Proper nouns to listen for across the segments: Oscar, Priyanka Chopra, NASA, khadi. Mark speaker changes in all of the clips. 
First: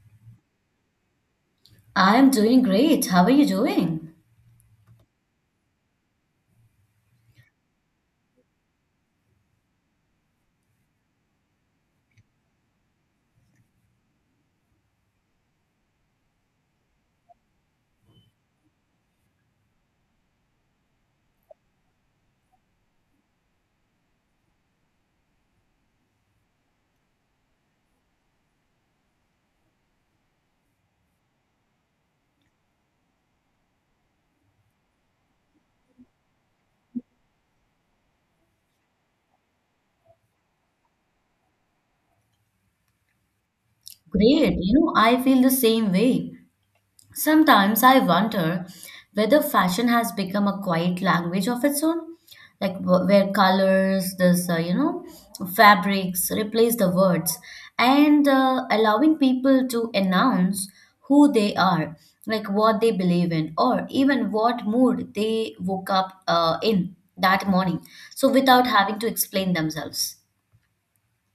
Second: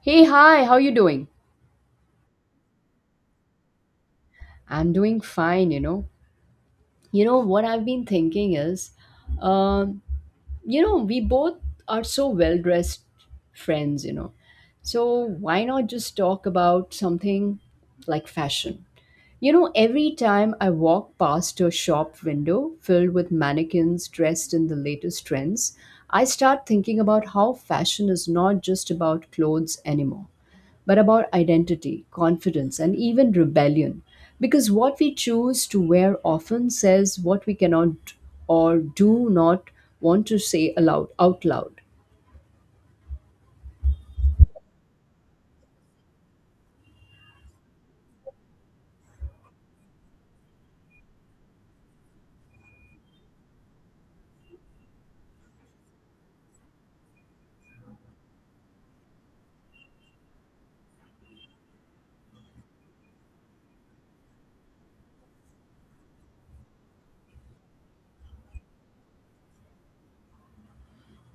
Speaker 1: Hey, hi, how you doing?
Speaker 2: I am doing great. How are you doing?
Speaker 1: I'm doing fine, you know. You know what I've been thinking is, um, we both are so well-dressed friends. So why not just talk about something like fashion? Every time I walk past a shop window filled with mannequins dressed in the latest trends, I start thinking about how fashion is not just about clothes anymore, but about identity, confidence, and even rebellion. Because what we choose to wear often says what we cannot or do not want to say out loud.
Speaker 2: Great. You know, I feel the same way. Sometimes I wonder whether fashion has become a quiet language of its own, like where colors, fabrics replace the words and allowing people to announce who they are, like what they believe in, or even what mood they woke up in that morning. So without having to explain themselves.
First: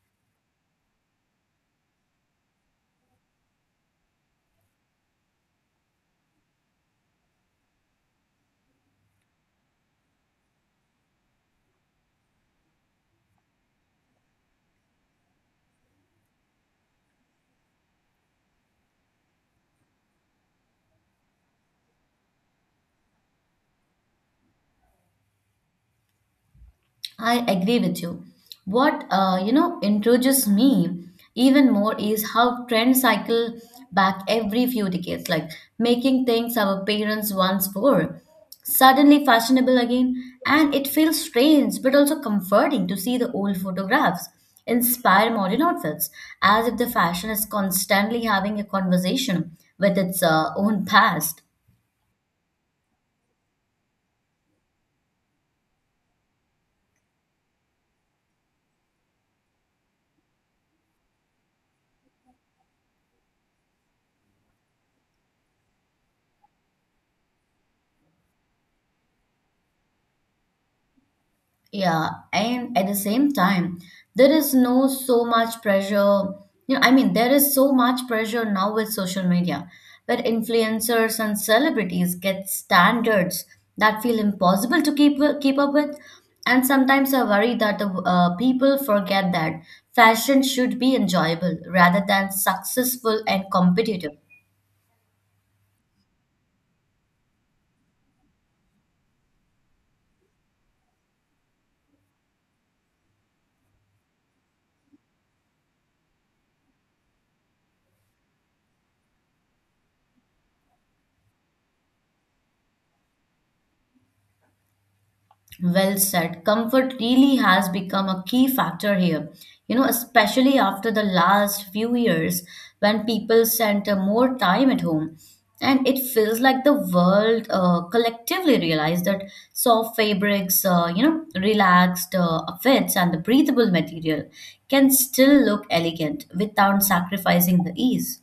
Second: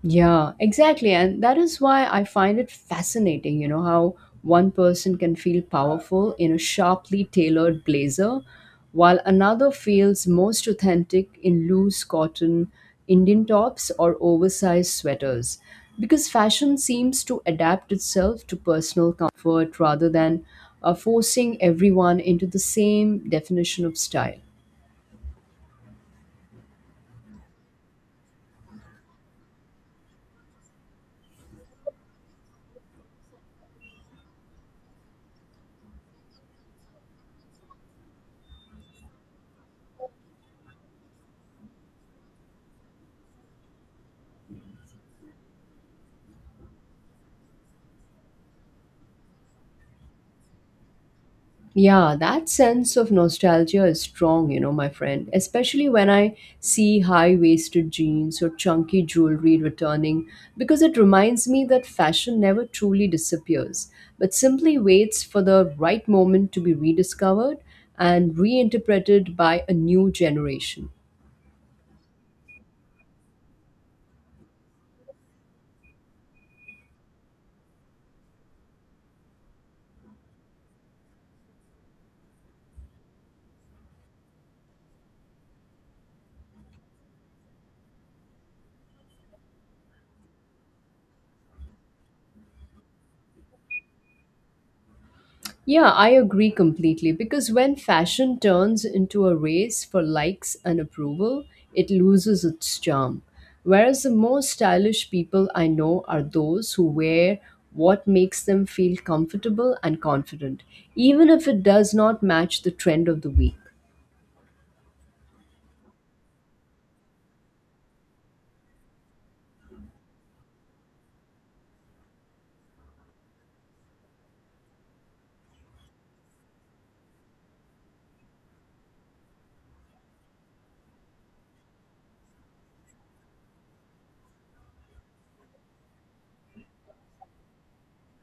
Speaker 1: Yeah, exactly. And that is why I find it fascinating, how one person can feel powerful in a sharply tailored blazer, while another feels most authentic in loose cotton, Indian tops, or oversized sweaters. Because fashion seems to adapt itself to personal comfort rather than forcing everyone into the same definition of style.
Speaker 2: I agree with you. What introduces me even more is how trends cycle back every few decades, like making things our parents once wore suddenly fashionable again, and it feels strange but also comforting to see the old photographs inspire modern outfits, as if the fashion is constantly having a conversation with its own past.
Speaker 1: Yeah, that sense of nostalgia is strong, my friend, especially when I see high waisted jeans or chunky jewelry returning, because it reminds me that fashion never truly disappears, but simply waits for the right moment to be rediscovered and reinterpreted by a new generation.
Speaker 2: Yeah, and at the same time, there is no so much pressure. You know, I mean, there is so much pressure now with social media, where influencers and celebrities get standards that feel impossible to keep up with. And sometimes I worry that the people forget that fashion should be enjoyable rather than successful and competitive.
Speaker 1: Yeah, I agree completely because when fashion turns into a race for likes and approval, it loses its charm. Whereas the more stylish people I know are those who wear what makes them feel comfortable and confident, even if it does not match the trend of the week.
Speaker 2: Well said. Comfort really has become a key factor here, you know, especially after the last few years when people spent more time at home. And it feels like the world collectively realized that soft fabrics, relaxed outfits and the breathable material can still look elegant without sacrificing the ease.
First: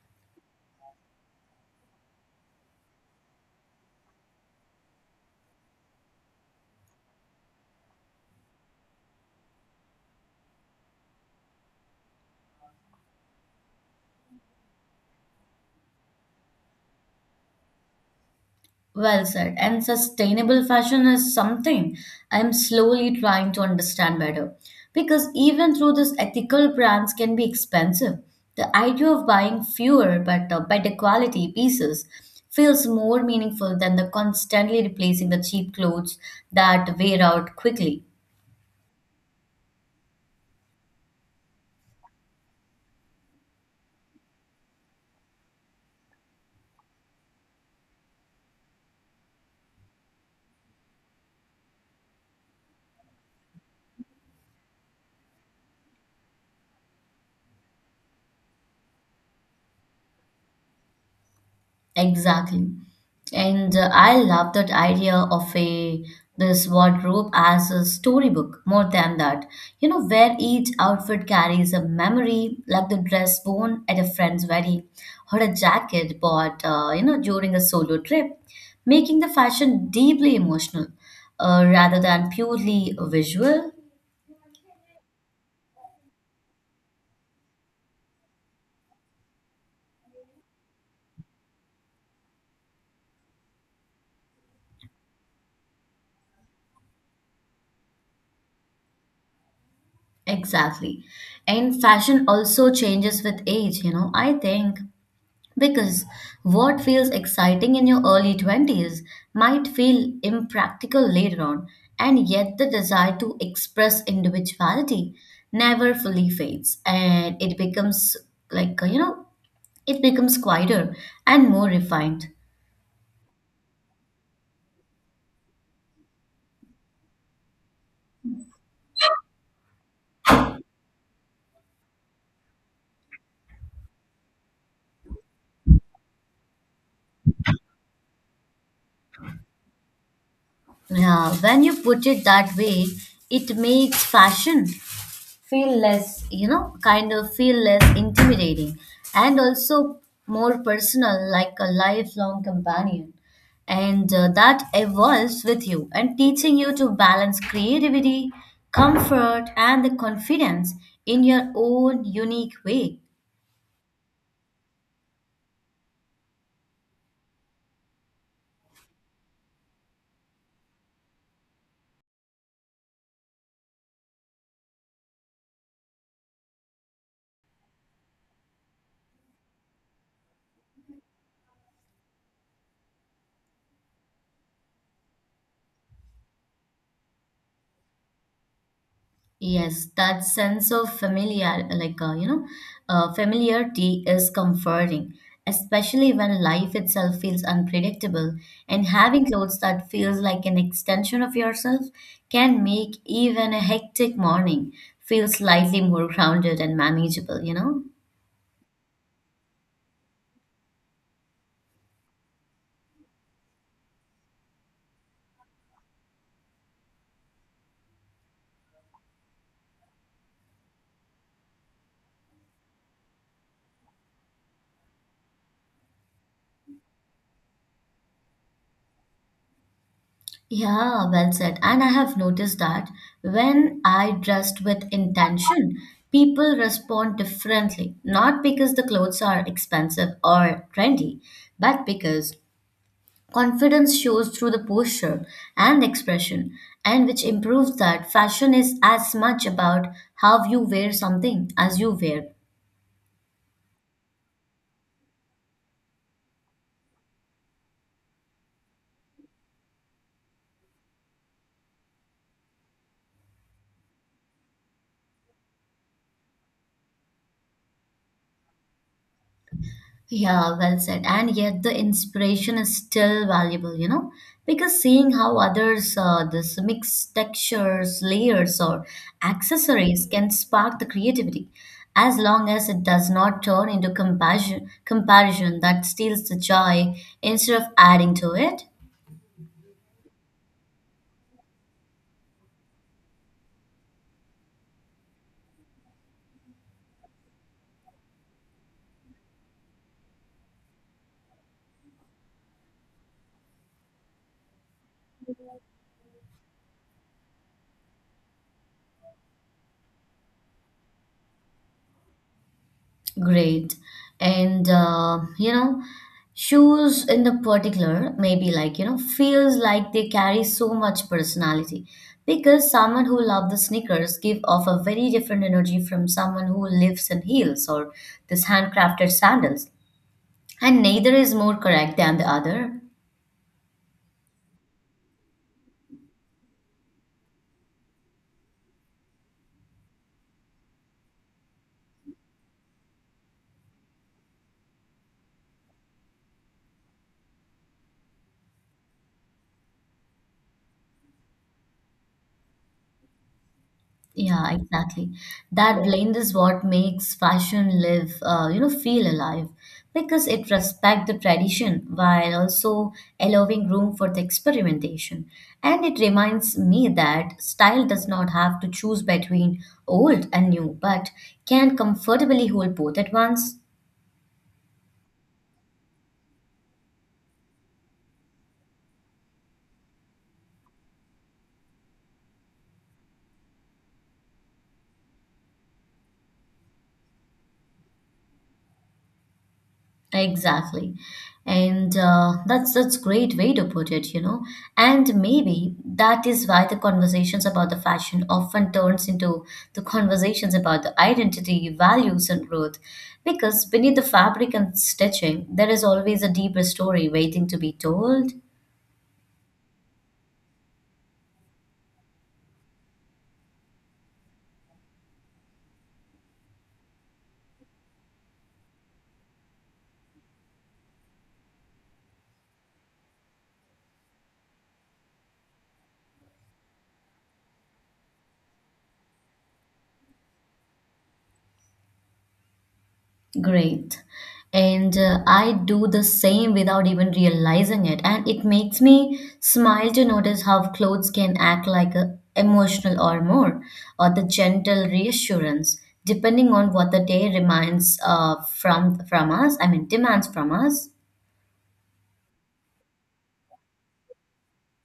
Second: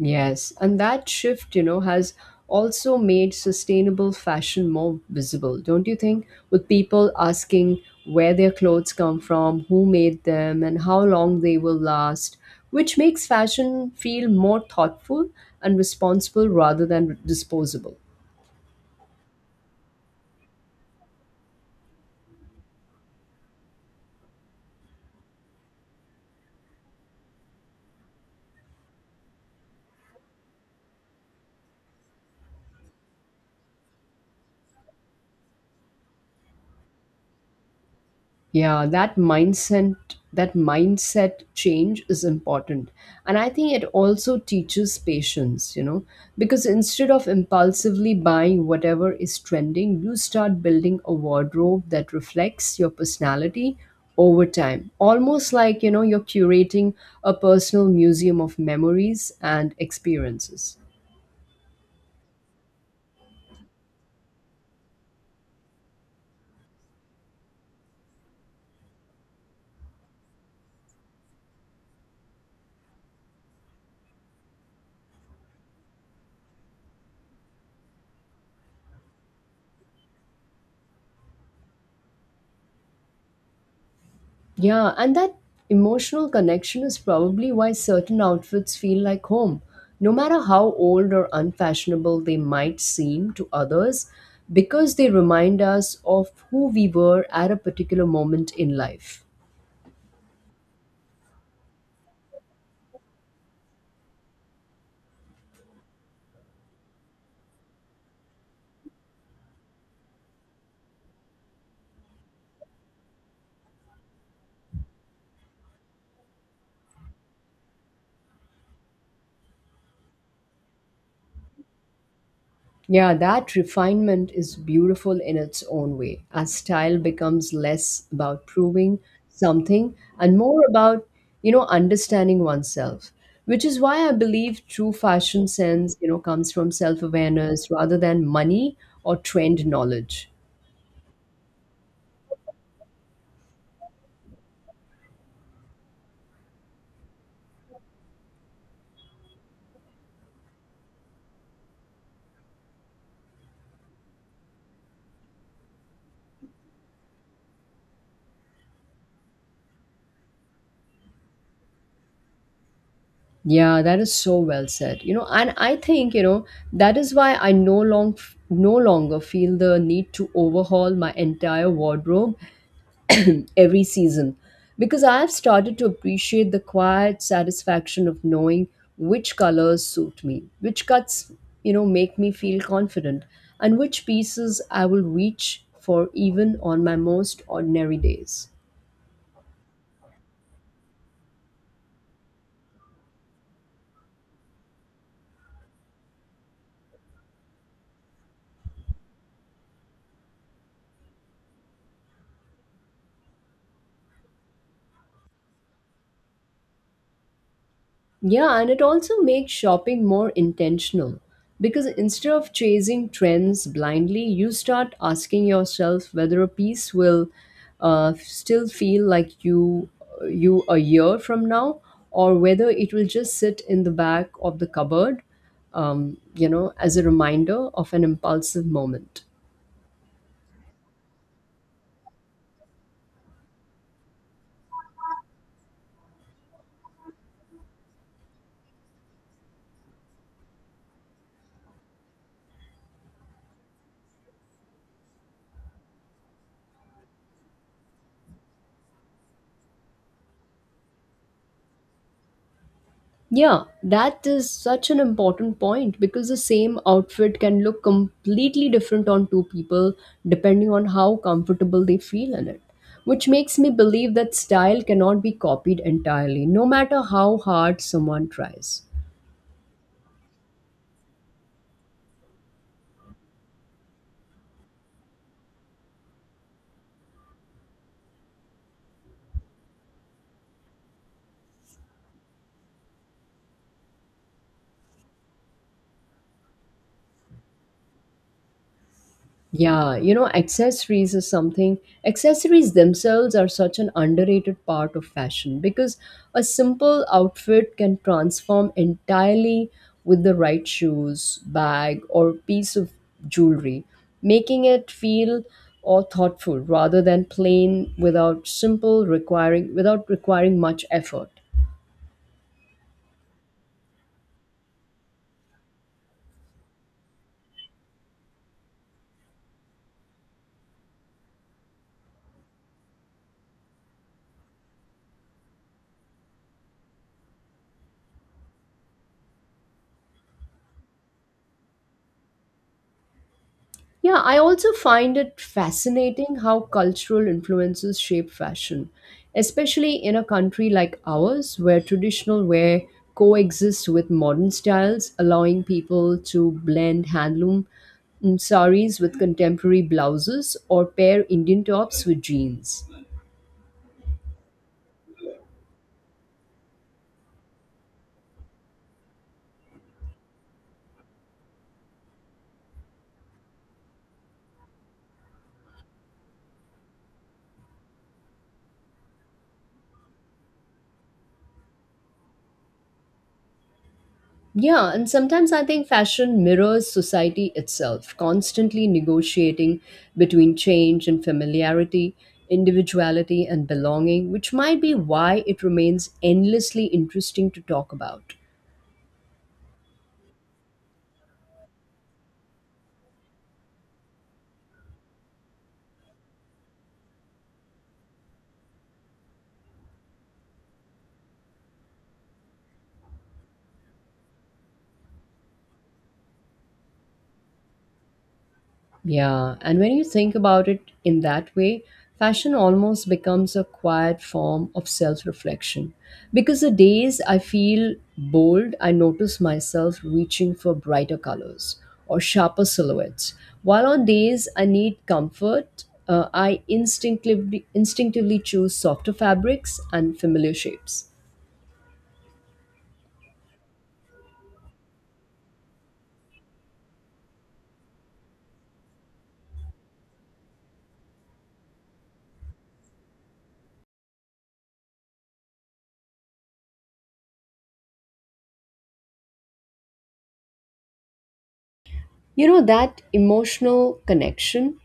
Speaker 1: Yes, and that shift, has also made sustainable fashion more visible, don't you think? With people asking where their clothes come from, who made them, and how long they will last, which makes fashion feel more thoughtful and responsible rather than disposable.
Speaker 2: Well said. And sustainable fashion is something I'm slowly trying to understand better. Because even through this ethical brands can be expensive. The idea of buying fewer but better quality pieces feels more meaningful than the constantly replacing the cheap clothes that wear out quickly.
Speaker 1: Yeah, that mindset, that mindset change is important. And I think it also teaches patience, because instead of impulsively buying whatever is trending, you start building a wardrobe that reflects your personality over time, almost like you're curating a personal museum of memories and experiences.
Speaker 2: Exactly. And I love that idea of a this wardrobe as a storybook more than that. You know, where each outfit carries a memory, like the dress worn at a friend's wedding or a jacket bought, during a solo trip, making the fashion deeply emotional rather than purely visual.
Speaker 1: Yeah, and that emotional connection is probably why certain outfits feel like home. No matter how old or unfashionable they might seem to others, because they remind us of who we were at a particular moment in life.
Speaker 2: Exactly. And fashion also changes with age, you know. I think Because what feels exciting in your early 20s might feel impractical later on, and yet the desire to express individuality never fully fades, and it becomes like you know, it becomes quieter and more refined.
Speaker 1: Yeah, that refinement is beautiful in its own way, as style becomes less about proving something and more about, understanding oneself, which is why I believe true fashion sense, comes from self-awareness rather than money or trend knowledge.
Speaker 2: Yeah, when you put it that way, it makes fashion feel less, kind of feel less intimidating and also more personal, like a lifelong companion. And that evolves with you and teaching you to balance creativity, comfort, and the confidence in your own unique way.
Speaker 1: Yeah, that is so well said. And I think, that is why I no longer feel the need to overhaul my entire wardrobe every season, because I have started to appreciate the quiet satisfaction of knowing which colors suit me, which cuts, make me feel confident, and which pieces I will reach for even on my most ordinary days.
Speaker 2: Yes, that sense of familiar, familiarity is comforting, especially when life itself feels unpredictable. And having clothes that feels like an extension of yourself can make even a hectic morning feel slightly more grounded and manageable, you know?
Speaker 1: Yeah, and it also makes shopping more intentional because instead of chasing trends blindly, you start asking yourself whether a piece will still feel like you a year from now, or whether it will just sit in the back of the cupboard, as a reminder of an impulsive moment.
Speaker 2: Yeah, well said. And I have noticed that when I dressed with intention, people respond differently, not because the clothes are expensive or trendy, but because confidence shows through the posture and expression, and which improves that fashion is as much about how you wear something as you wear.
Speaker 1: Yeah, that is such an important point because the same outfit can look completely different on two people depending on how comfortable they feel in it. Which makes me believe that style cannot be copied entirely, no matter how hard someone tries.
Speaker 2: Yeah, well said. And yet the inspiration is still valuable, you know, because seeing how others this mix textures, layers, or accessories can spark the creativity, as long as it does not turn into compassion, comparison that steals the joy instead of adding to it.
Speaker 1: Yeah, you know, accessories is something. Accessories themselves are such an underrated part of fashion because a simple outfit can transform entirely with the right shoes, bag, or piece of jewelry, making it feel or thoughtful rather than plain without requiring much effort.
Speaker 2: Great. And shoes in the particular maybe feels like they carry so much personality because someone who loves the sneakers give off a very different energy from someone who lives in heels or this handcrafted sandals, and neither is more correct than the other.
Speaker 1: Yeah, I also find it fascinating how cultural influences shape fashion, especially in a country like ours where traditional wear coexists with modern styles, allowing people to blend handloom saris with contemporary blouses or pair Indian tops with jeans.
Speaker 2: Yeah, exactly. That blend is what makes fashion live, feel alive because it respects the tradition while also allowing room for the experimentation. And it reminds me that style does not have to choose between old and new, but can comfortably hold both at once.
Speaker 1: Yeah, and sometimes I think fashion mirrors society itself, constantly negotiating between change and familiarity, individuality and belonging, which might be why it remains endlessly interesting to talk about.
Speaker 2: Exactly. And that's great way to put it, you know. And maybe that is why the conversations about the fashion often turns into the conversations about the identity, values, and growth. Because beneath the fabric and stitching, there is always a deeper story waiting to be told.
Speaker 1: Yeah, and when you think about it in that way, fashion almost becomes a quiet form of self reflection. Because the days I feel bold, I notice myself reaching for brighter colors or sharper silhouettes. While on days I need comfort, I instinctively choose softer fabrics and familiar shapes.
Speaker 2: Great. And I do the same without even realizing it. And it makes me smile to notice how clothes can act like a emotional armor or the gentle reassurance, depending on what the day reminds from us. I mean, demands from us.
Speaker 1: That emotional connection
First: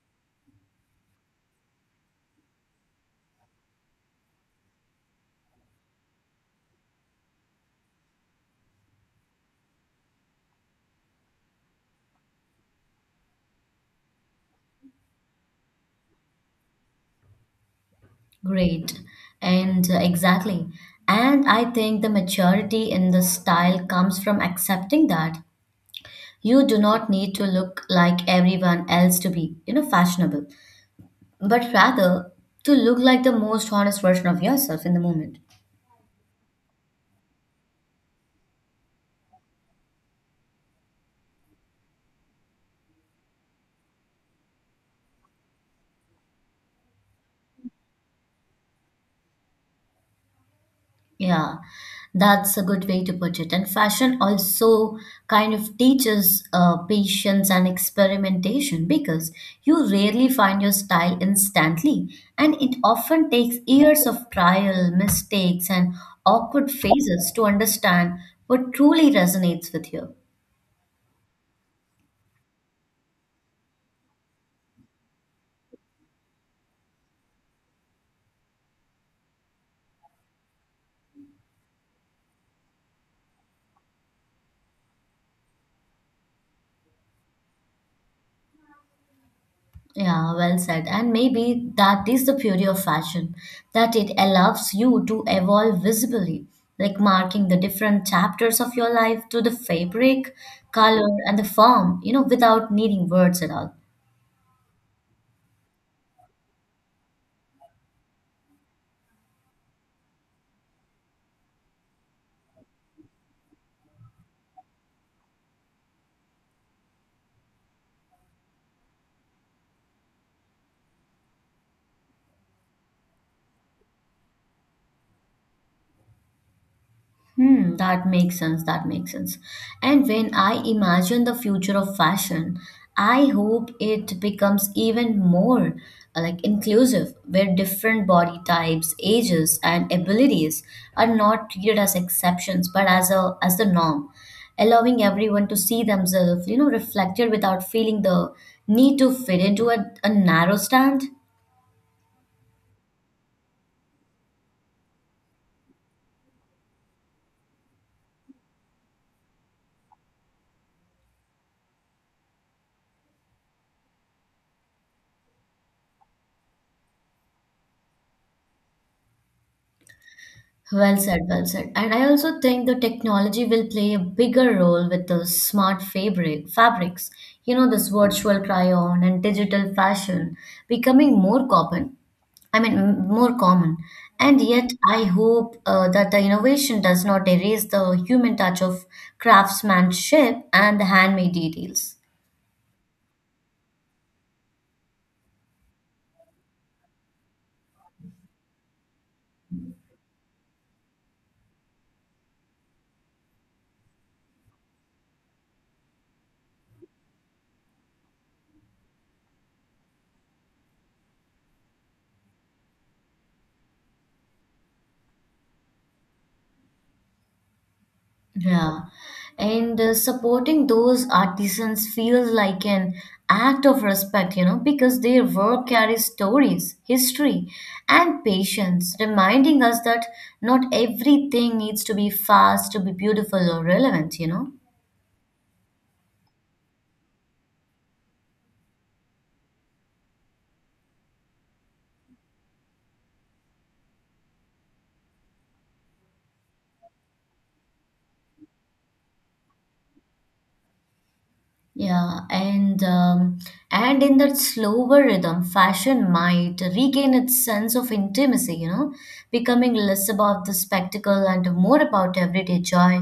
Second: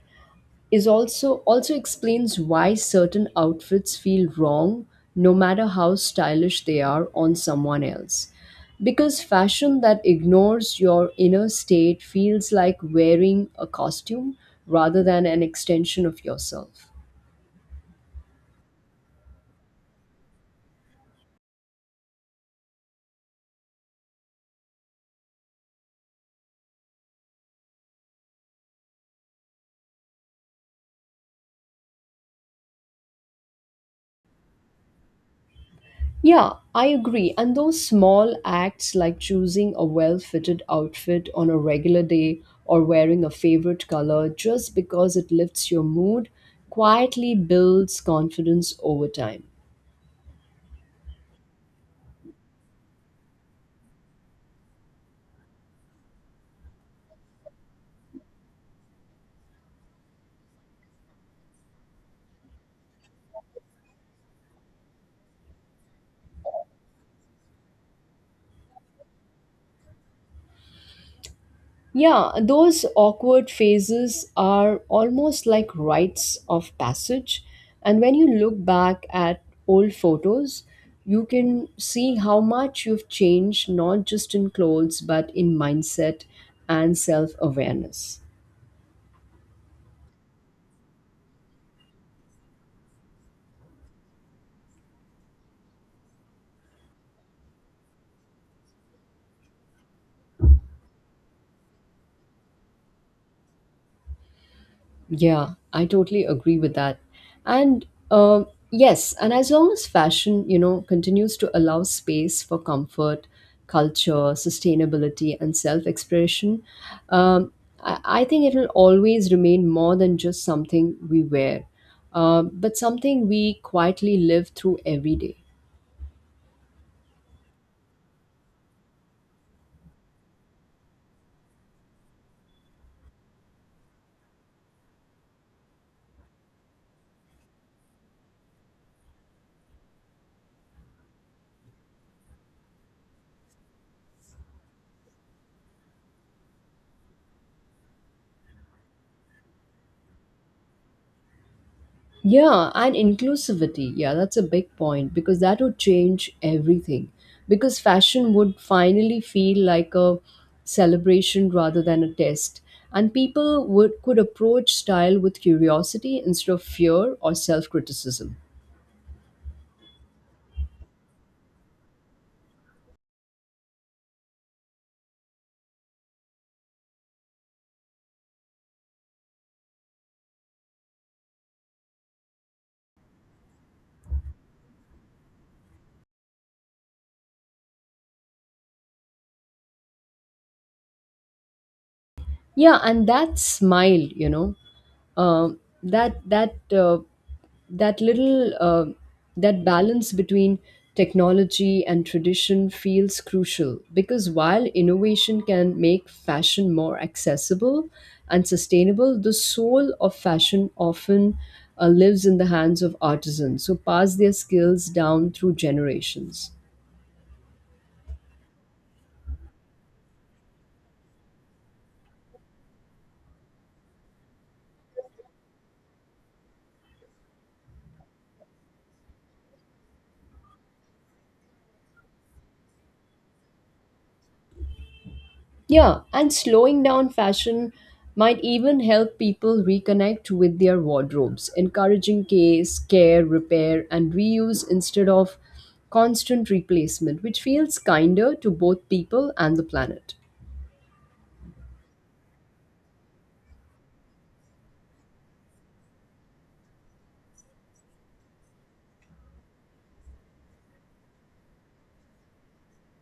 Speaker 1: is also also explains why certain outfits feel wrong no matter how stylish they are on someone else, because fashion that ignores your inner state feels like wearing a costume rather than an extension of yourself.
Speaker 2: Great. And exactly. And I think the maturity in the style comes from accepting that you do not need to look like everyone else to be, you know, fashionable, but rather to look like the most honest version of yourself in the moment.
Speaker 1: Yeah, I agree. And those small acts like choosing a well fitted outfit on a regular day or wearing a favorite color just because it lifts your mood quietly builds confidence over time.
Speaker 2: Yeah, that's a good way to put it. And fashion also kind of teaches patience and experimentation because you rarely find your style instantly, and it often takes years of trial, mistakes, and awkward phases to understand what truly resonates with you.
Speaker 1: Yeah, those awkward phases are almost like rites of passage. And when you look back at old photos, you can see how much you've changed, not just in clothes, but in mindset and self awareness.
Speaker 2: Yeah, well said. And maybe that is the beauty of fashion, that it allows you to evolve visibly, like marking the different chapters of your life to the fabric, color, and the form, you know, without needing words at all.
Speaker 1: Yeah, I totally agree with that. And yes, and as long as fashion, continues to allow space for comfort, culture, sustainability, and self expression, um, I think it will always remain more than just something we wear, but something we quietly live through every day.
Speaker 2: Hmm, that makes sense. That makes sense. And when I imagine the future of fashion, I hope it becomes even more like inclusive, where different body types, ages, and abilities are not treated as exceptions, but as a as the norm, allowing everyone to see themselves, you know, reflected without feeling the need to fit into a narrow stand.
Speaker 1: Yeah, and inclusivity. Yeah, that's a big point because that would change everything. Because fashion would finally feel like a celebration rather than a test. And people would could approach style with curiosity instead of fear or self-criticism.
Speaker 2: Well said, well said. And I also think the technology will play a bigger role with the smart fabrics. You know, this virtual cryon and digital fashion becoming more common. I mean, more common. And yet, I hope that the innovation does not erase the human touch of craftsmanship and the handmade details.
Speaker 1: Yeah, and that smile, you know, that that that little that balance between technology and tradition feels crucial because while innovation can make fashion more accessible and sustainable, the soul of fashion often lives in the hands of artisans who pass their skills down through generations.
Speaker 2: Yeah, and supporting those artisans feels like an act of respect, you know, because their work carries stories, history, and patience, reminding us that not everything needs to be fast to be beautiful or relevant, you know.
Speaker 1: Yeah, and slowing down fashion might even help people reconnect with their wardrobes, encouraging care, repair, and reuse instead of constant replacement, which feels kinder to both people and the planet.
Speaker 2: Yeah, and in that slower rhythm, fashion might regain its sense of intimacy, you know, becoming less about the spectacle and more about everyday joy,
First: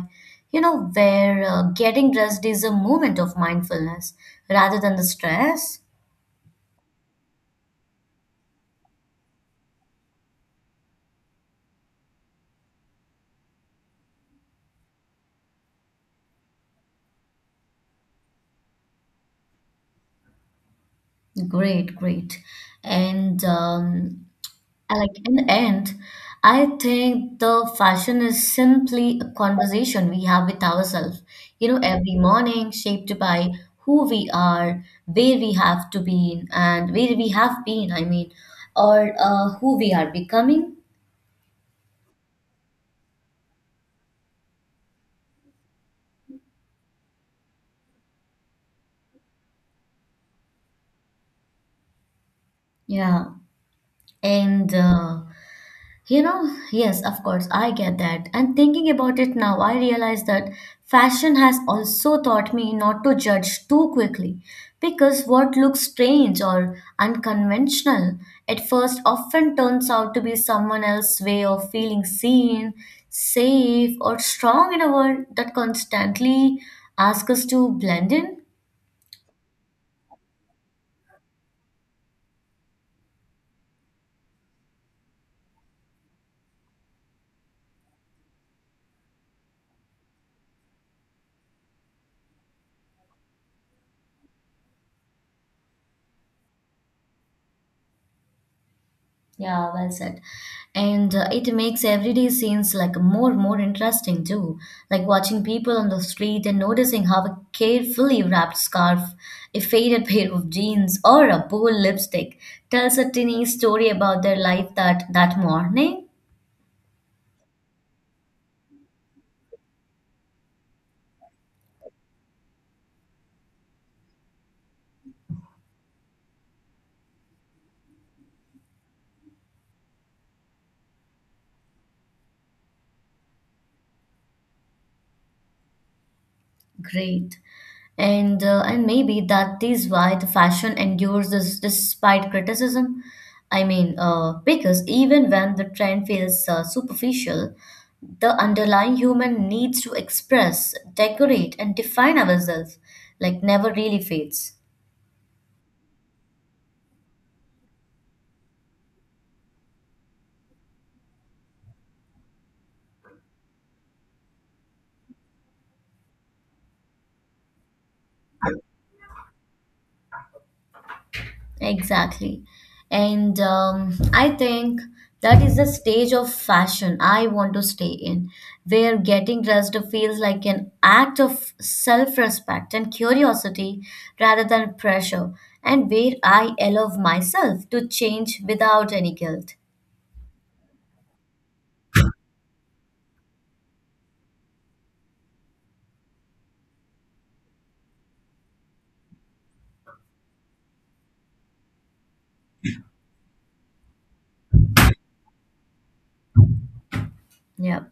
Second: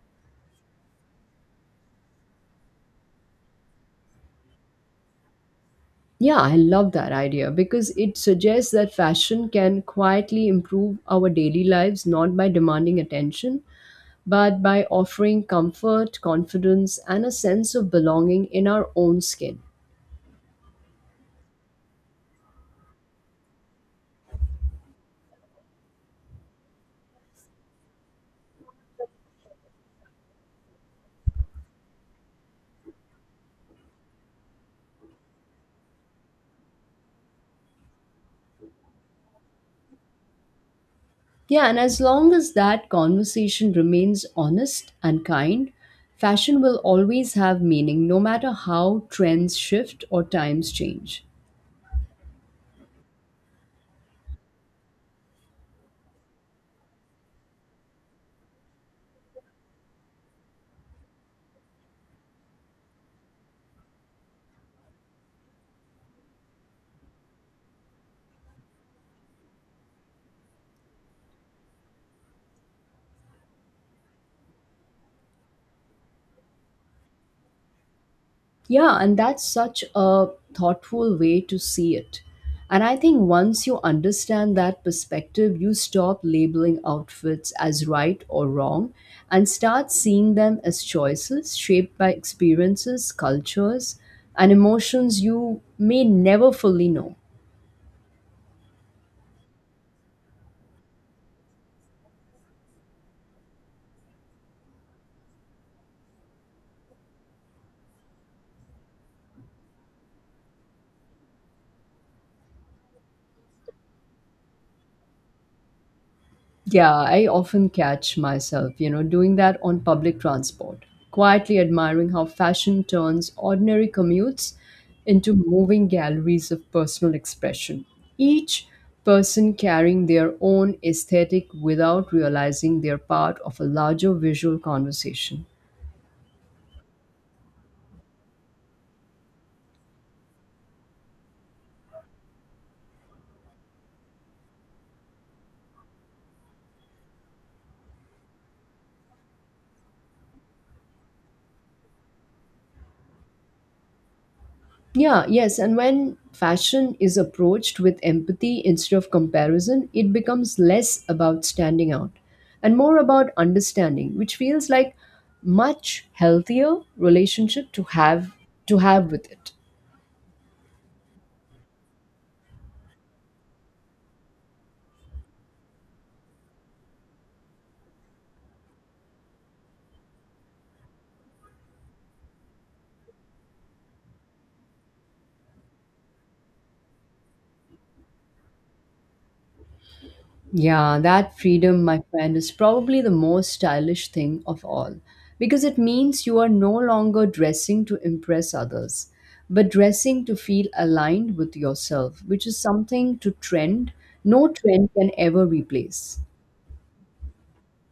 Speaker 2: you know, where getting dressed is a moment of mindfulness rather than the stress.
Speaker 1: Yeah, I love that idea because it suggests that fashion can quietly improve our daily lives not by demanding attention, but by offering comfort, confidence, and a sense of belonging in our own skin.
Speaker 2: Great, great. And I like in the end, I think the fashion is simply a conversation we have with ourselves. You know, every morning shaped by who we are, where we have to be, and where we have been, I mean, or who we are becoming.
Speaker 1: Yeah, and as long as that conversation remains honest and kind, fashion will always have meaning no matter how trends shift or times change.
Speaker 2: Yeah. And you know, yes, of course, I get that. And thinking about it now, I realize that fashion has also taught me not to judge too quickly because what looks strange or unconventional at first often turns out to be someone else's way of feeling seen, safe, or strong in a world that constantly asks us to blend in.
Speaker 1: Yeah, and that's such a thoughtful way to see it. And I think once you understand that perspective, you stop labeling outfits as right or wrong and start seeing them as choices shaped by experiences, cultures, and emotions you may never fully know.
Speaker 2: Yeah, well said. And it makes everyday scenes like more interesting too. Like watching people on the street and noticing how a carefully wrapped scarf, a faded pair of jeans, or a bold lipstick tells a tiny story about their life that morning.
Speaker 1: Yeah, I often catch myself, doing that on public transport, quietly admiring how fashion turns ordinary commutes into moving galleries of personal expression. Each person carrying their own aesthetic without realizing they're part of a larger visual conversation.
Speaker 2: Great. And maybe that is why the fashion endures this despite criticism. I mean, because even when the trend feels superficial, the underlying human needs to express, decorate, and define ourselves like never really fades.
Speaker 1: Yeah, yes. And when fashion is approached with empathy instead of comparison, it becomes less about standing out and more about understanding, which feels like much healthier relationship to have with it.
Speaker 2: Exactly. And I think that is the stage of fashion I want to stay in, where getting dressed feels like an act of self respect and curiosity rather than pressure, and where I allow myself to change without any guilt.
Speaker 1: Yeah, that freedom, my friend, is probably the most stylish thing of all because it means you are no longer dressing to impress others, but dressing to feel aligned with yourself, which is something to trend, no trend can ever replace.
Speaker 2: Yeah.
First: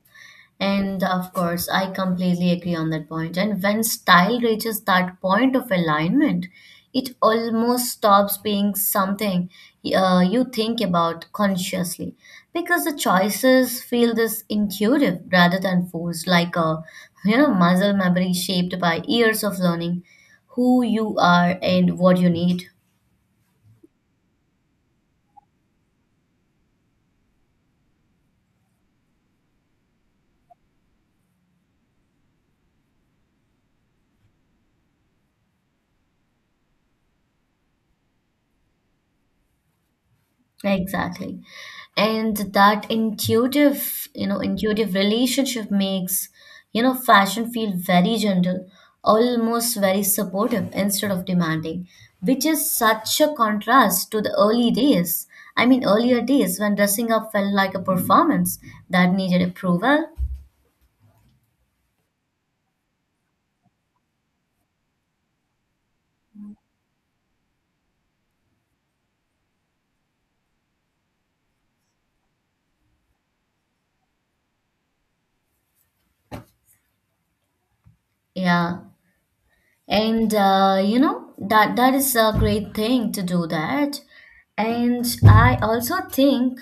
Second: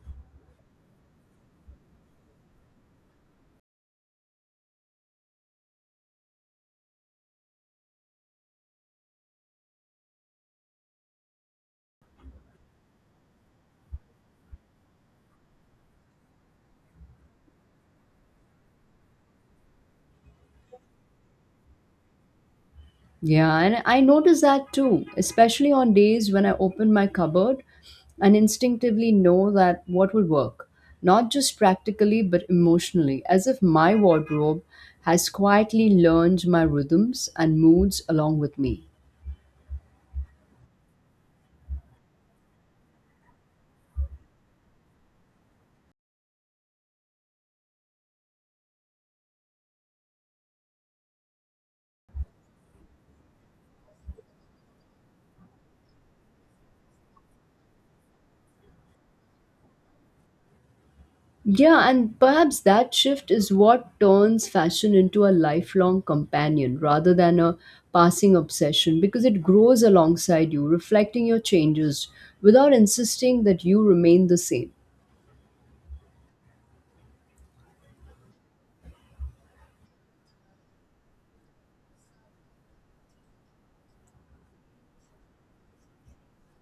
Speaker 2: And of course, I completely agree on that point. And when style reaches that point of alignment, it almost stops being something you think about consciously because the choices feel this intuitive rather than forced, like a muscle memory shaped by years of learning who you are and what you need.
Speaker 1: Yeah, and I notice that too, especially on days when I open my cupboard and instinctively know that what will work, not just practically but emotionally, as if my wardrobe has quietly learned my rhythms and moods along with me.
Speaker 2: Exactly. And that intuitive, relationship makes, you know, fashion feel very gentle, almost very supportive instead of demanding, which is such a contrast to the early days. I mean, earlier days when dressing up felt like a performance that needed approval.
Speaker 1: Yeah, and perhaps that shift is what turns fashion into a lifelong companion rather than a passing obsession because it grows alongside you, reflecting your changes without insisting that you remain the same.
Speaker 2: Yeah. And you know, that that is a great thing to do that. And I also think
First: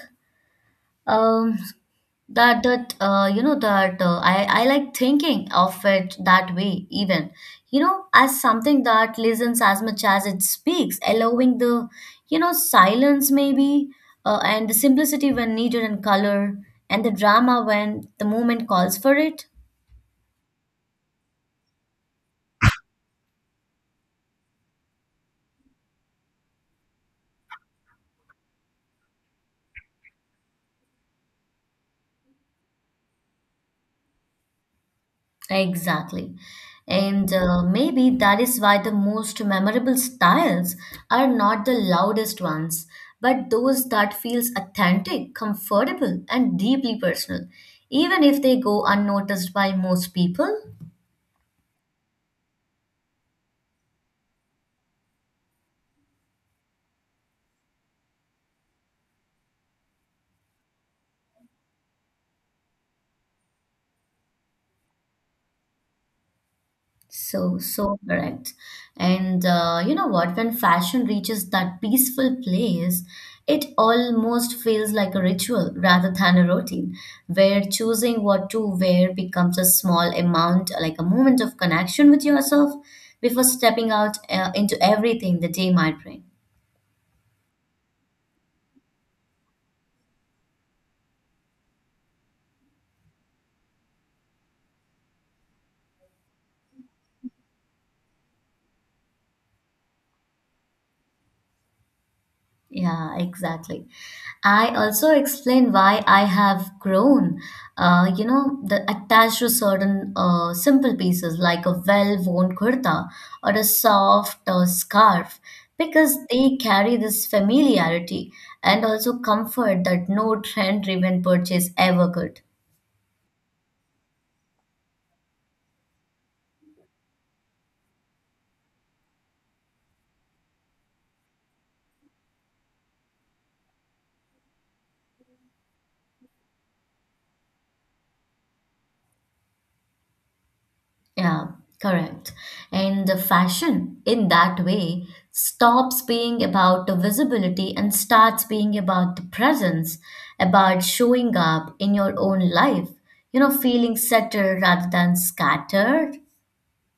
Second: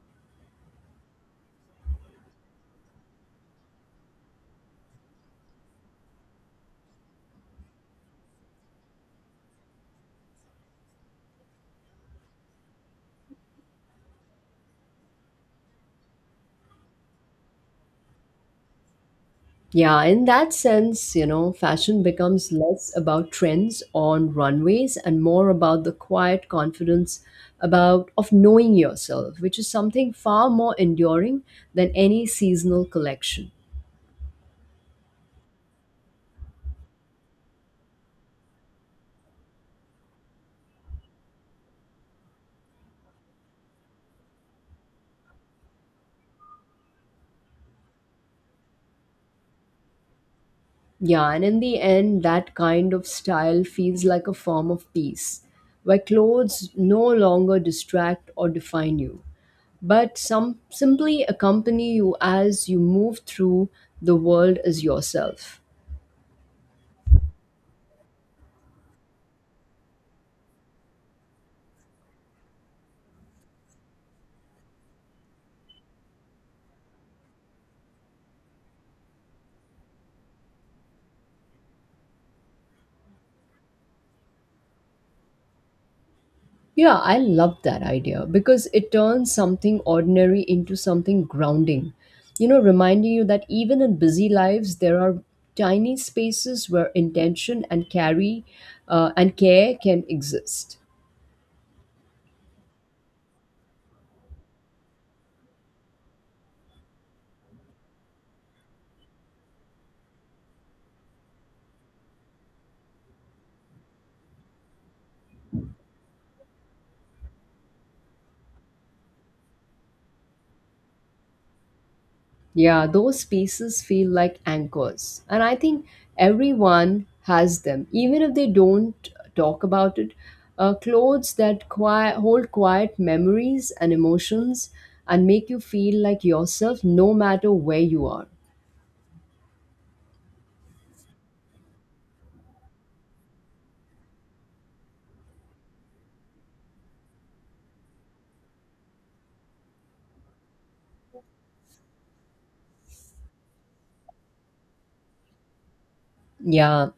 Speaker 2: um that that I like thinking of it that way, even as something that listens as much as it speaks, allowing the silence maybe and the simplicity when needed and color and the drama when the moment calls for it.
Speaker 1: Yeah, in that sense, fashion becomes less about trends on runways and more about the quiet confidence about of knowing yourself, which is something far more enduring than any seasonal collection.
Speaker 2: Exactly. And maybe that is why the most memorable styles are not the loudest ones, but those that feels authentic, comfortable, and deeply personal, even if they go unnoticed by most people.
Speaker 1: Yeah, and in the end, that kind of style feels like a form of peace, where clothes no longer distract or define you, but some simply accompany you as you move through the world as yourself.
Speaker 2: So correct. And you know what? When fashion reaches that peaceful place, it almost feels like a ritual rather than a routine, where choosing what to wear becomes a small amount, like a moment of connection with yourself before stepping out into everything the day might bring.
Speaker 1: Yeah, I love that idea because it turns something ordinary into something grounding. You know, reminding you that even in busy lives, there are tiny spaces where intention and care can exist.
Speaker 2: Yeah, exactly. I also explain why I have grown, the attached to certain simple pieces like a well-worn kurta or a soft scarf, because they carry this familiarity and also comfort that no trend-driven purchase ever could.
Speaker 1: Yeah, those pieces feel like anchors. And I think everyone has them, even if they don't talk about it. Clothes that hold quiet memories and emotions and make you feel like yourself no matter where you are.
Speaker 2: Yeah, correct. And the fashion, in that way, stops being about the visibility and starts being about the presence, about showing up in your own life, feeling settled rather than scattered.
Speaker 1: Yeah,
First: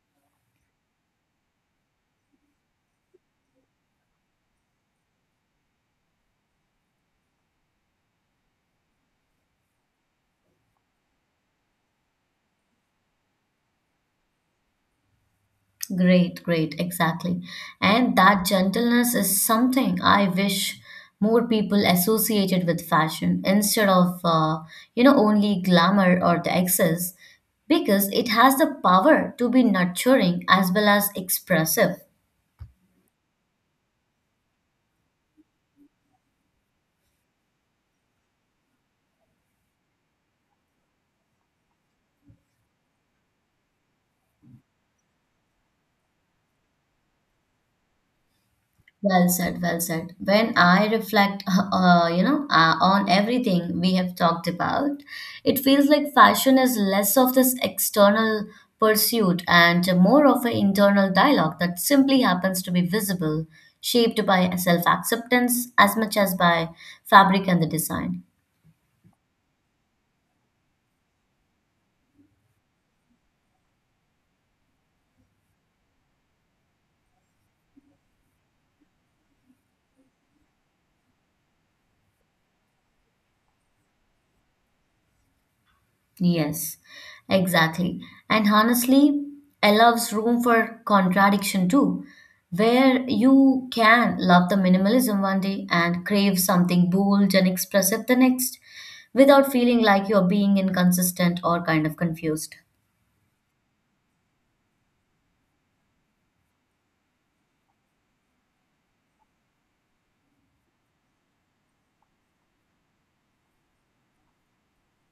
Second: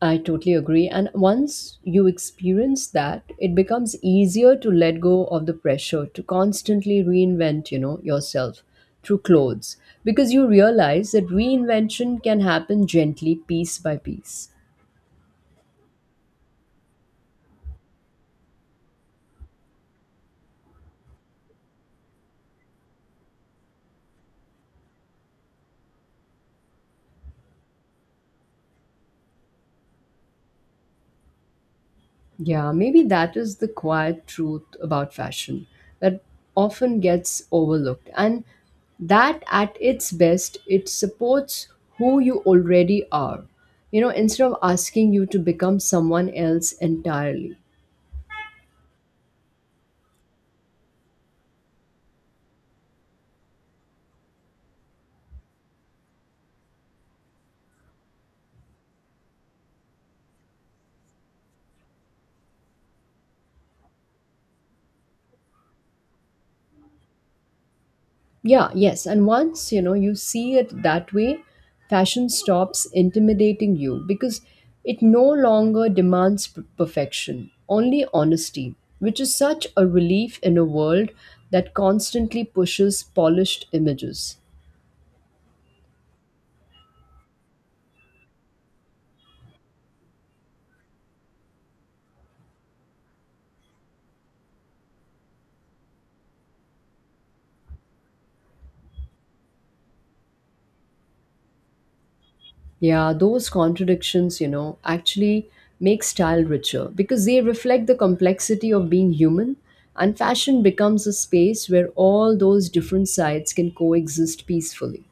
Speaker 1: I totally agree. And once you experience that, it becomes easier to let go of the pressure to constantly reinvent, yourself through clothes because you realize that reinvention can happen gently piece by piece.
Speaker 2: Exactly. And that gentleness is something I wish more people associated with fashion instead of, only glamour or the excess, because it has the power to be nurturing as well as expressive.
Speaker 1: Yeah, maybe that is the quiet truth about fashion that often gets overlooked. And that at its best, it supports who you already are. You know, instead of asking you to become someone else entirely.
Speaker 2: Well said. When I reflect, on everything we have talked about, it feels like fashion is less of this external pursuit and more of an internal dialogue that simply happens to be visible, shaped by self-acceptance as much as by fabric and the design.
Speaker 1: Yeah, yes. And once, you know, you see it that way, fashion stops intimidating you because it no longer demands perfection, only honesty, which is such a relief in a world that constantly pushes polished images.
Speaker 2: Yes, exactly. And honestly, allows room for contradiction too, where you can love the minimalism one day and crave something bold and expressive the next without feeling like you're being inconsistent or kind of confused.
Speaker 1: Yeah, those contradictions, you know, actually make style richer because they reflect the complexity of being human, and fashion becomes a space where all those different sides can coexist peacefully.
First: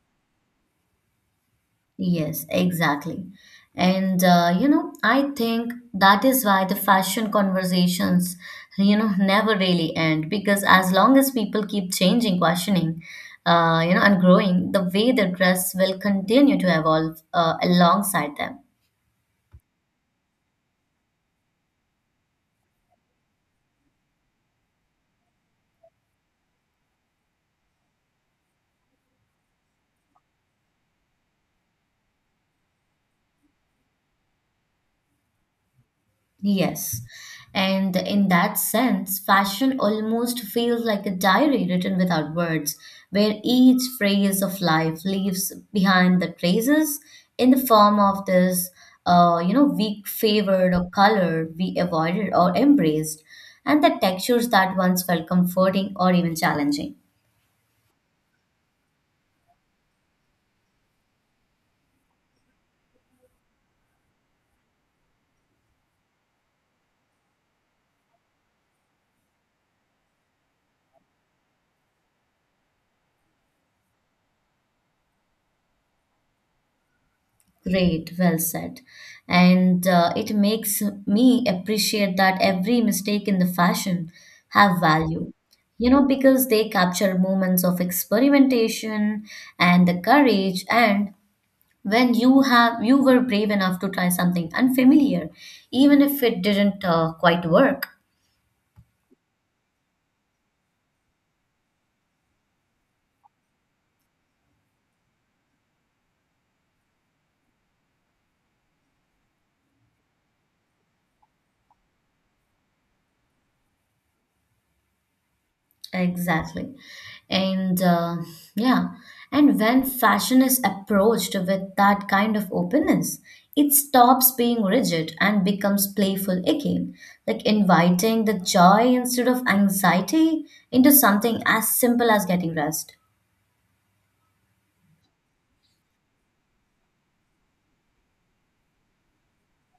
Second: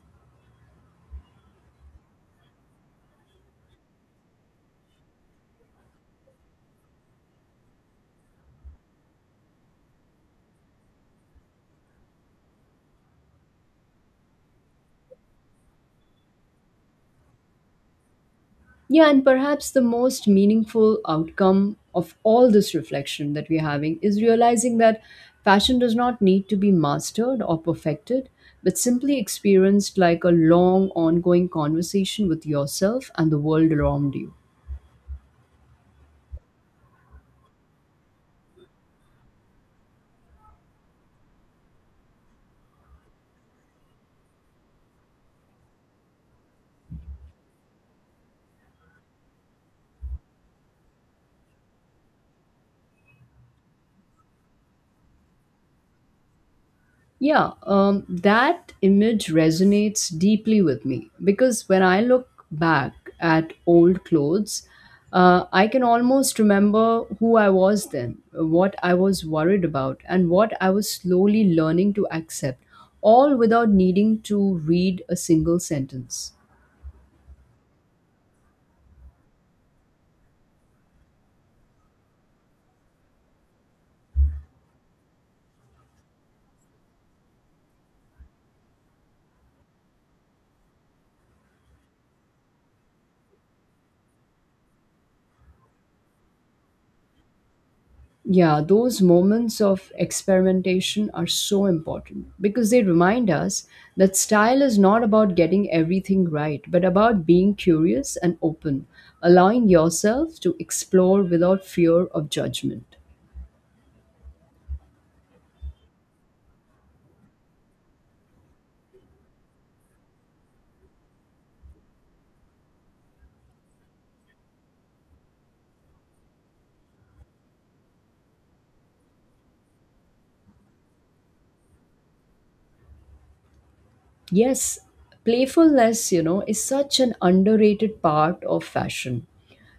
Speaker 2: Yes, exactly. And I think that is why the fashion conversations, never really end because as long as people keep changing, questioning, and growing, the way they dress will continue to evolve alongside them.
Speaker 1: Yeah, and perhaps the most meaningful outcome of all this reflection that we're having is realizing that passion does not need to be mastered or perfected, but simply experienced like a long, ongoing conversation with yourself and the world around you.
Speaker 2: Yes. And in that sense, fashion almost feels like a diary written without words, where each phase of life leaves behind the traces in the form of this, weak favored or color we avoided or embraced, and the textures that once felt comforting or even challenging.
Speaker 1: Yeah, that image resonates deeply with me because when I look back at old clothes, I can almost remember who I was then, what I was worried about, and what I was slowly learning to accept, all without needing to read a single sentence.
Speaker 2: Great, well said. And it makes me appreciate that every mistake in the fashion have value. You know, because they capture moments of experimentation and the courage and when you were brave enough to try something unfamiliar, even if it didn't quite work.
Speaker 1: Yeah, those moments of experimentation are so important because they remind us that style is not about getting everything right, but about being curious and open, allowing yourself to explore without fear of judgment.
Speaker 2: Exactly. And yeah, and when fashion is approached with that kind of openness, it stops being rigid and becomes playful again, like inviting the joy instead of anxiety into something as simple as getting rest.
Speaker 1: Yes, playfulness, you know, is such an underrated part of fashion,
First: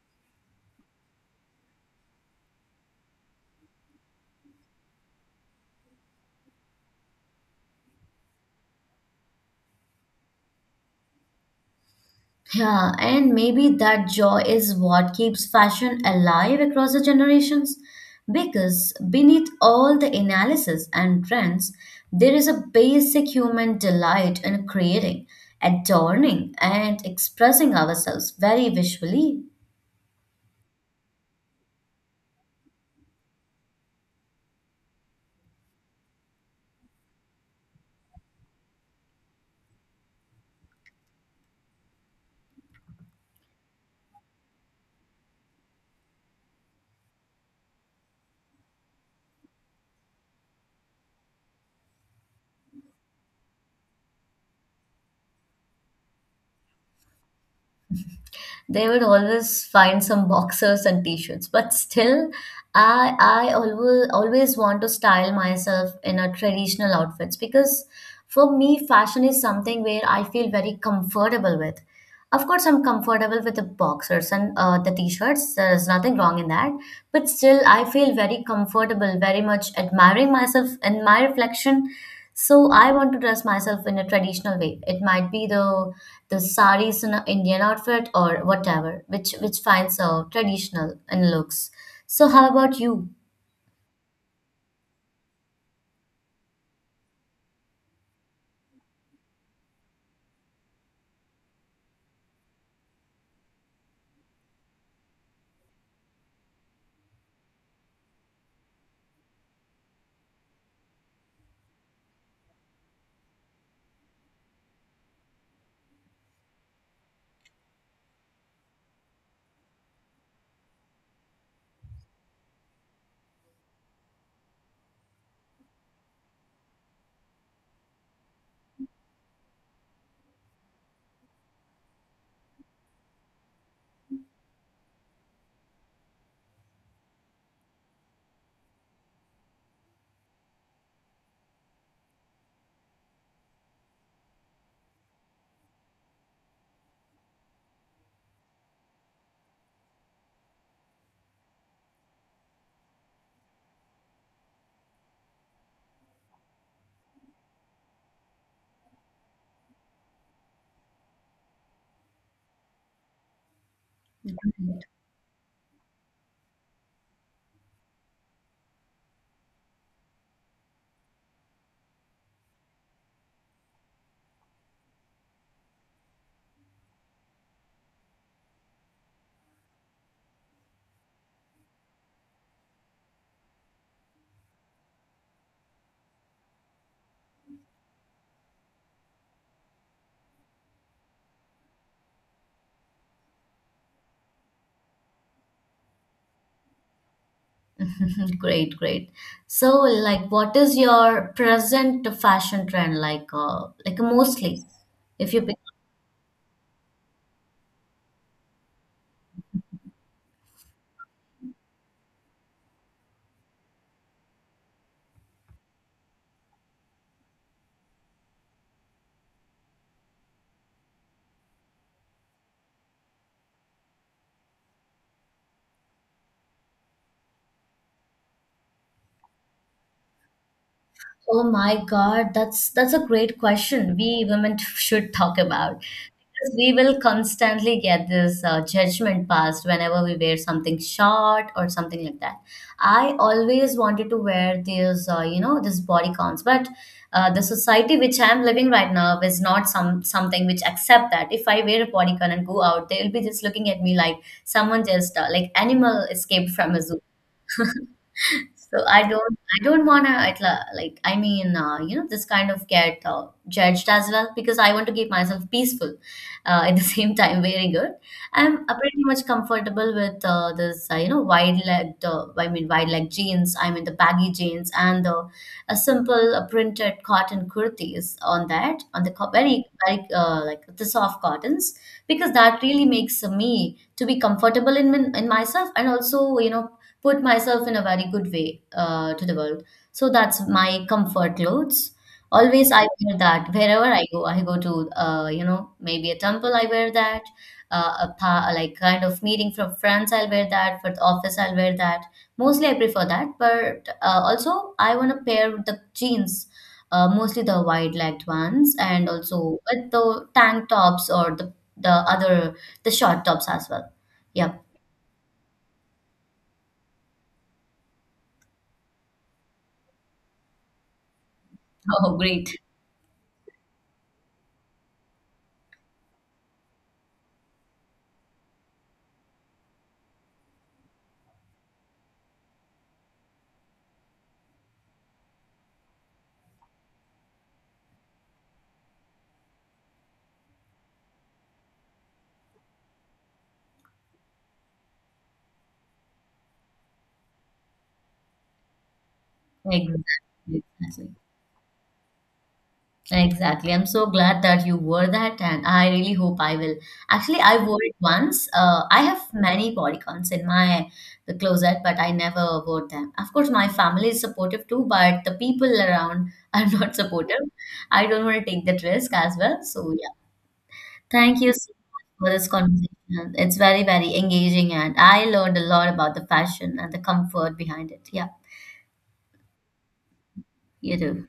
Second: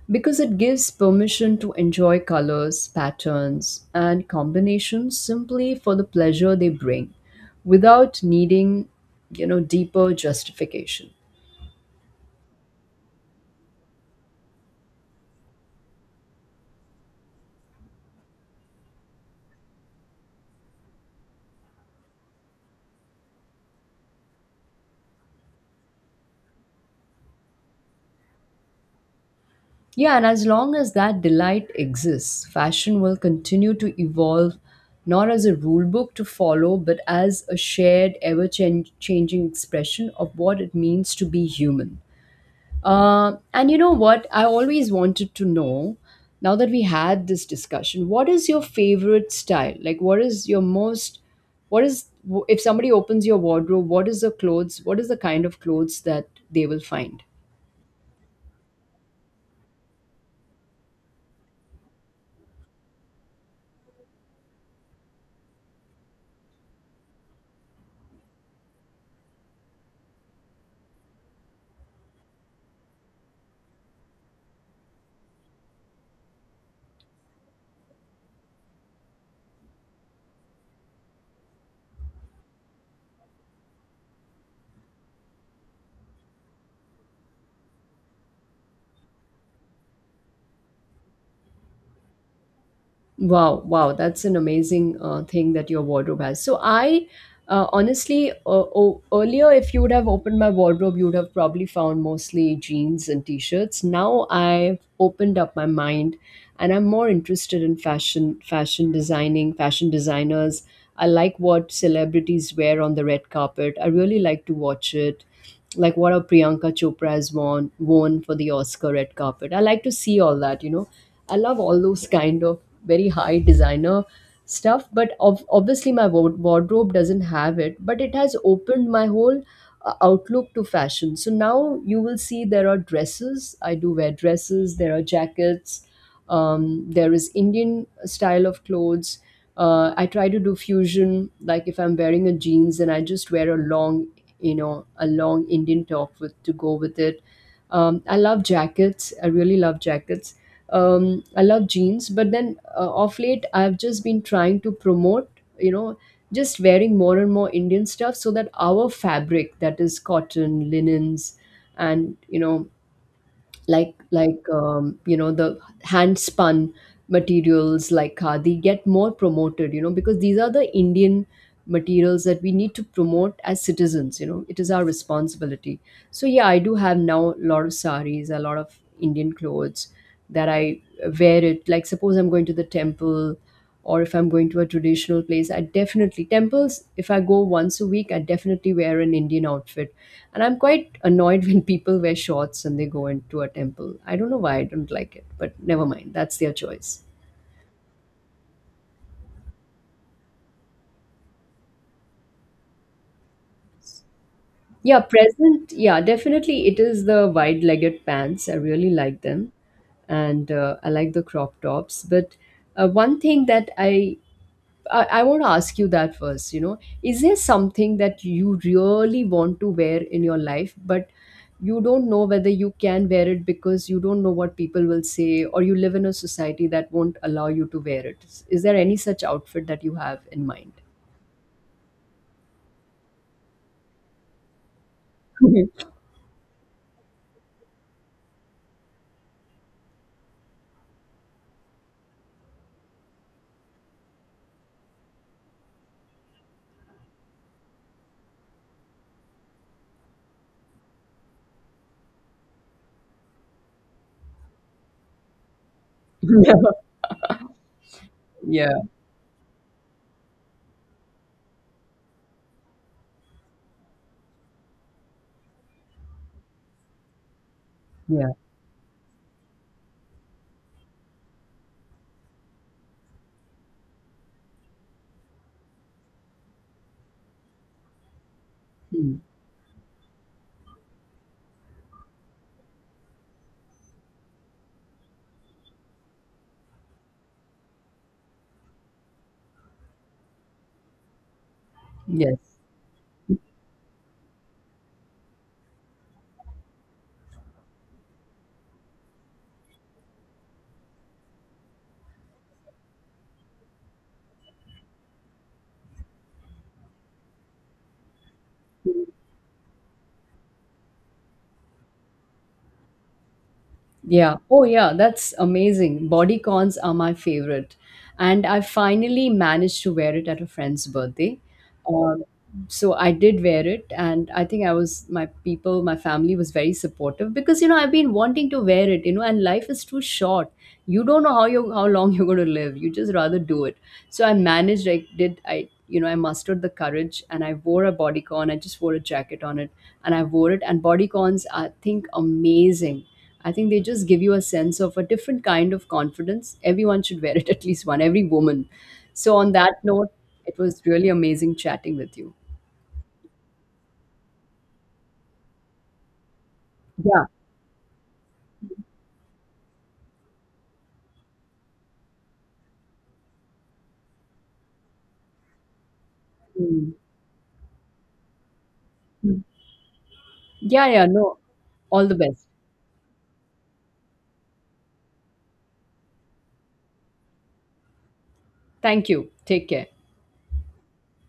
Speaker 1: because it gives permission to enjoy colors, patterns, and combinations simply for the pleasure they bring without needing, you know, deeper justification.
Speaker 2: Yeah, and maybe that joy is what keeps fashion alive across the generations. Because beneath all the analysis and trends, there is a basic human delight in creating, adorning, and expressing ourselves very visually.
Speaker 1: Yeah, and as long as that delight exists, fashion will continue to evolve not as a rule book to follow, but as a shared, ever changing expression of what it means to be human. And you know what? I always wanted to know, now that we had this discussion, what is your favorite style? Like, what is your most, what is, if somebody opens your wardrobe, what is the clothes, what is the kind of clothes that they will find?
Speaker 2: They would always find some boxers and t-shirts, but still I always want to style myself in a traditional outfits because for me fashion is something where I feel very comfortable with. Of course, I'm comfortable with the boxers and the t-shirts. There's nothing wrong in that. But still, I feel very comfortable, very much admiring myself in my reflection. So I want to dress myself in a traditional way. It might be the saris in an Indian outfit or whatever, which finds traditional in looks. So how about you?
Speaker 1: Wow, wow, that's an amazing thing that your wardrobe has. So I, honestly, earlier if you would have opened my wardrobe, you would have probably found mostly jeans and t-shirts. Now I've opened up my mind, and I'm more interested in fashion, fashion designing, fashion designers. I like what celebrities wear on the red carpet. I really like to watch it, like what a Priyanka Chopra has worn for the Oscar red carpet. I like to see all that, you know. I love all those kind of very high designer stuff, but obviously my wardrobe doesn't have it. But it has opened my whole outlook to fashion. So now you will see there are dresses. I do wear dresses. There are jackets. There is Indian style of clothes. I try to do fusion. Like if I'm wearing a jeans, and I just wear a long, you know, a long Indian top with to go with it. I love jackets. I really love jackets. I love jeans, but then of late I've just been trying to promote, you know, just wearing more and more Indian stuff so that our fabric, that is cotton, linens, and you know, you know the hand spun materials like khadi get more promoted, you know, because these are the Indian materials that we need to promote as citizens, you know, it is our responsibility. So yeah, I do have now a lot of saris, a lot of Indian clothes that I wear it like suppose I'm going to the temple or if I'm going to a traditional place, I definitely temples. If I go once a week, I definitely wear an Indian outfit, and I'm quite annoyed when people wear shorts and they go into a temple. I don't know why I don't like it, but never mind. That's their choice.
Speaker 2: Great, great. So, like, what is your present fashion trend like? Like mostly,
Speaker 1: Yeah,
Speaker 2: if you.
Speaker 1: present. Yeah, definitely. It is the wide legged pants. I really like them. And I like the crop tops. But one thing that I want to ask you that first. You know, is there something that you really want to wear in your life, but you don't know whether you can wear it because you don't know what people will say, or you live in a society that won't allow you to wear it? Is there any such outfit that you have in mind?
Speaker 2: Oh my God, that's a great question. We women should talk about
Speaker 1: Yeah.
Speaker 2: because we will constantly get this judgment passed whenever we wear something short or something like that. I always wanted to wear these, this body cons, but the society which I'm living right now is not something which accept that. If I wear a body con and go out, they'll be just looking at me like someone just like animal escaped from a zoo.
Speaker 1: Yeah.
Speaker 2: So I don't wanna like, this kind of get judged as well because I want to keep myself peaceful at the same time wearing it.
Speaker 1: Yeah.
Speaker 2: I'm pretty much comfortable with wide leg, wide leg jeans. I mean, the baggy jeans and the a simple printed cotton kurtis on that, on the
Speaker 1: Hmm.
Speaker 2: very, very like the soft cottons because that really makes me to be comfortable in in myself and also, you know, put myself in a very good way to the world. So that's my comfort clothes.
Speaker 1: Yes.
Speaker 2: Always I wear that wherever I go. I go to maybe a temple. I wear that. Like kind of meeting from friends. I'll wear that. For the office, I'll wear that. Mostly I prefer that. But also I want to pair with the jeans. Mostly the wide-legged ones, and also with the tank tops or the other the short tops as well.
Speaker 1: Yeah.
Speaker 2: Yep.
Speaker 1: Oh, yeah. That's amazing. Body cons are my favorite. And I finally managed to wear it at a friend's birthday.
Speaker 2: Oh,
Speaker 1: Um,
Speaker 2: great.
Speaker 1: so I did wear it. And I think I was, my people, my family was very supportive because, you know, I've been wanting to wear it, you know, and life is too short. You don't know how long you're going to live. You just rather do it. So I managed, I did, I, you know, I mustered the courage and I wore a bodycon. I just wore a jacket on it and I wore it. And bodycons are, I think, amazing. I think they just give you a sense of a different kind of confidence. Everyone should wear it, at least one, every woman. So, on that note, it
Speaker 2: Exactly,
Speaker 1: was really
Speaker 2: exactly.
Speaker 1: amazing chatting with you.
Speaker 2: Exactly. I'm so glad that you wore that, and I really hope I will.
Speaker 1: Yeah.
Speaker 2: Actually, I wore it once. I have many bodycons in my the closet, but I never wore them. Of course, my family is supportive too, but the people around are
Speaker 1: Mm.
Speaker 2: not supportive. I don't want to take that risk as
Speaker 1: Mm.
Speaker 2: well. So yeah,
Speaker 1: Yeah, yeah, no.
Speaker 2: thank you so
Speaker 1: All
Speaker 2: much
Speaker 1: the
Speaker 2: for
Speaker 1: best.
Speaker 2: this conversation. It's very, very engaging, and I learned a lot about the fashion and the comfort behind it. Yeah,
Speaker 1: Thank you. Take care.
Speaker 2: you too.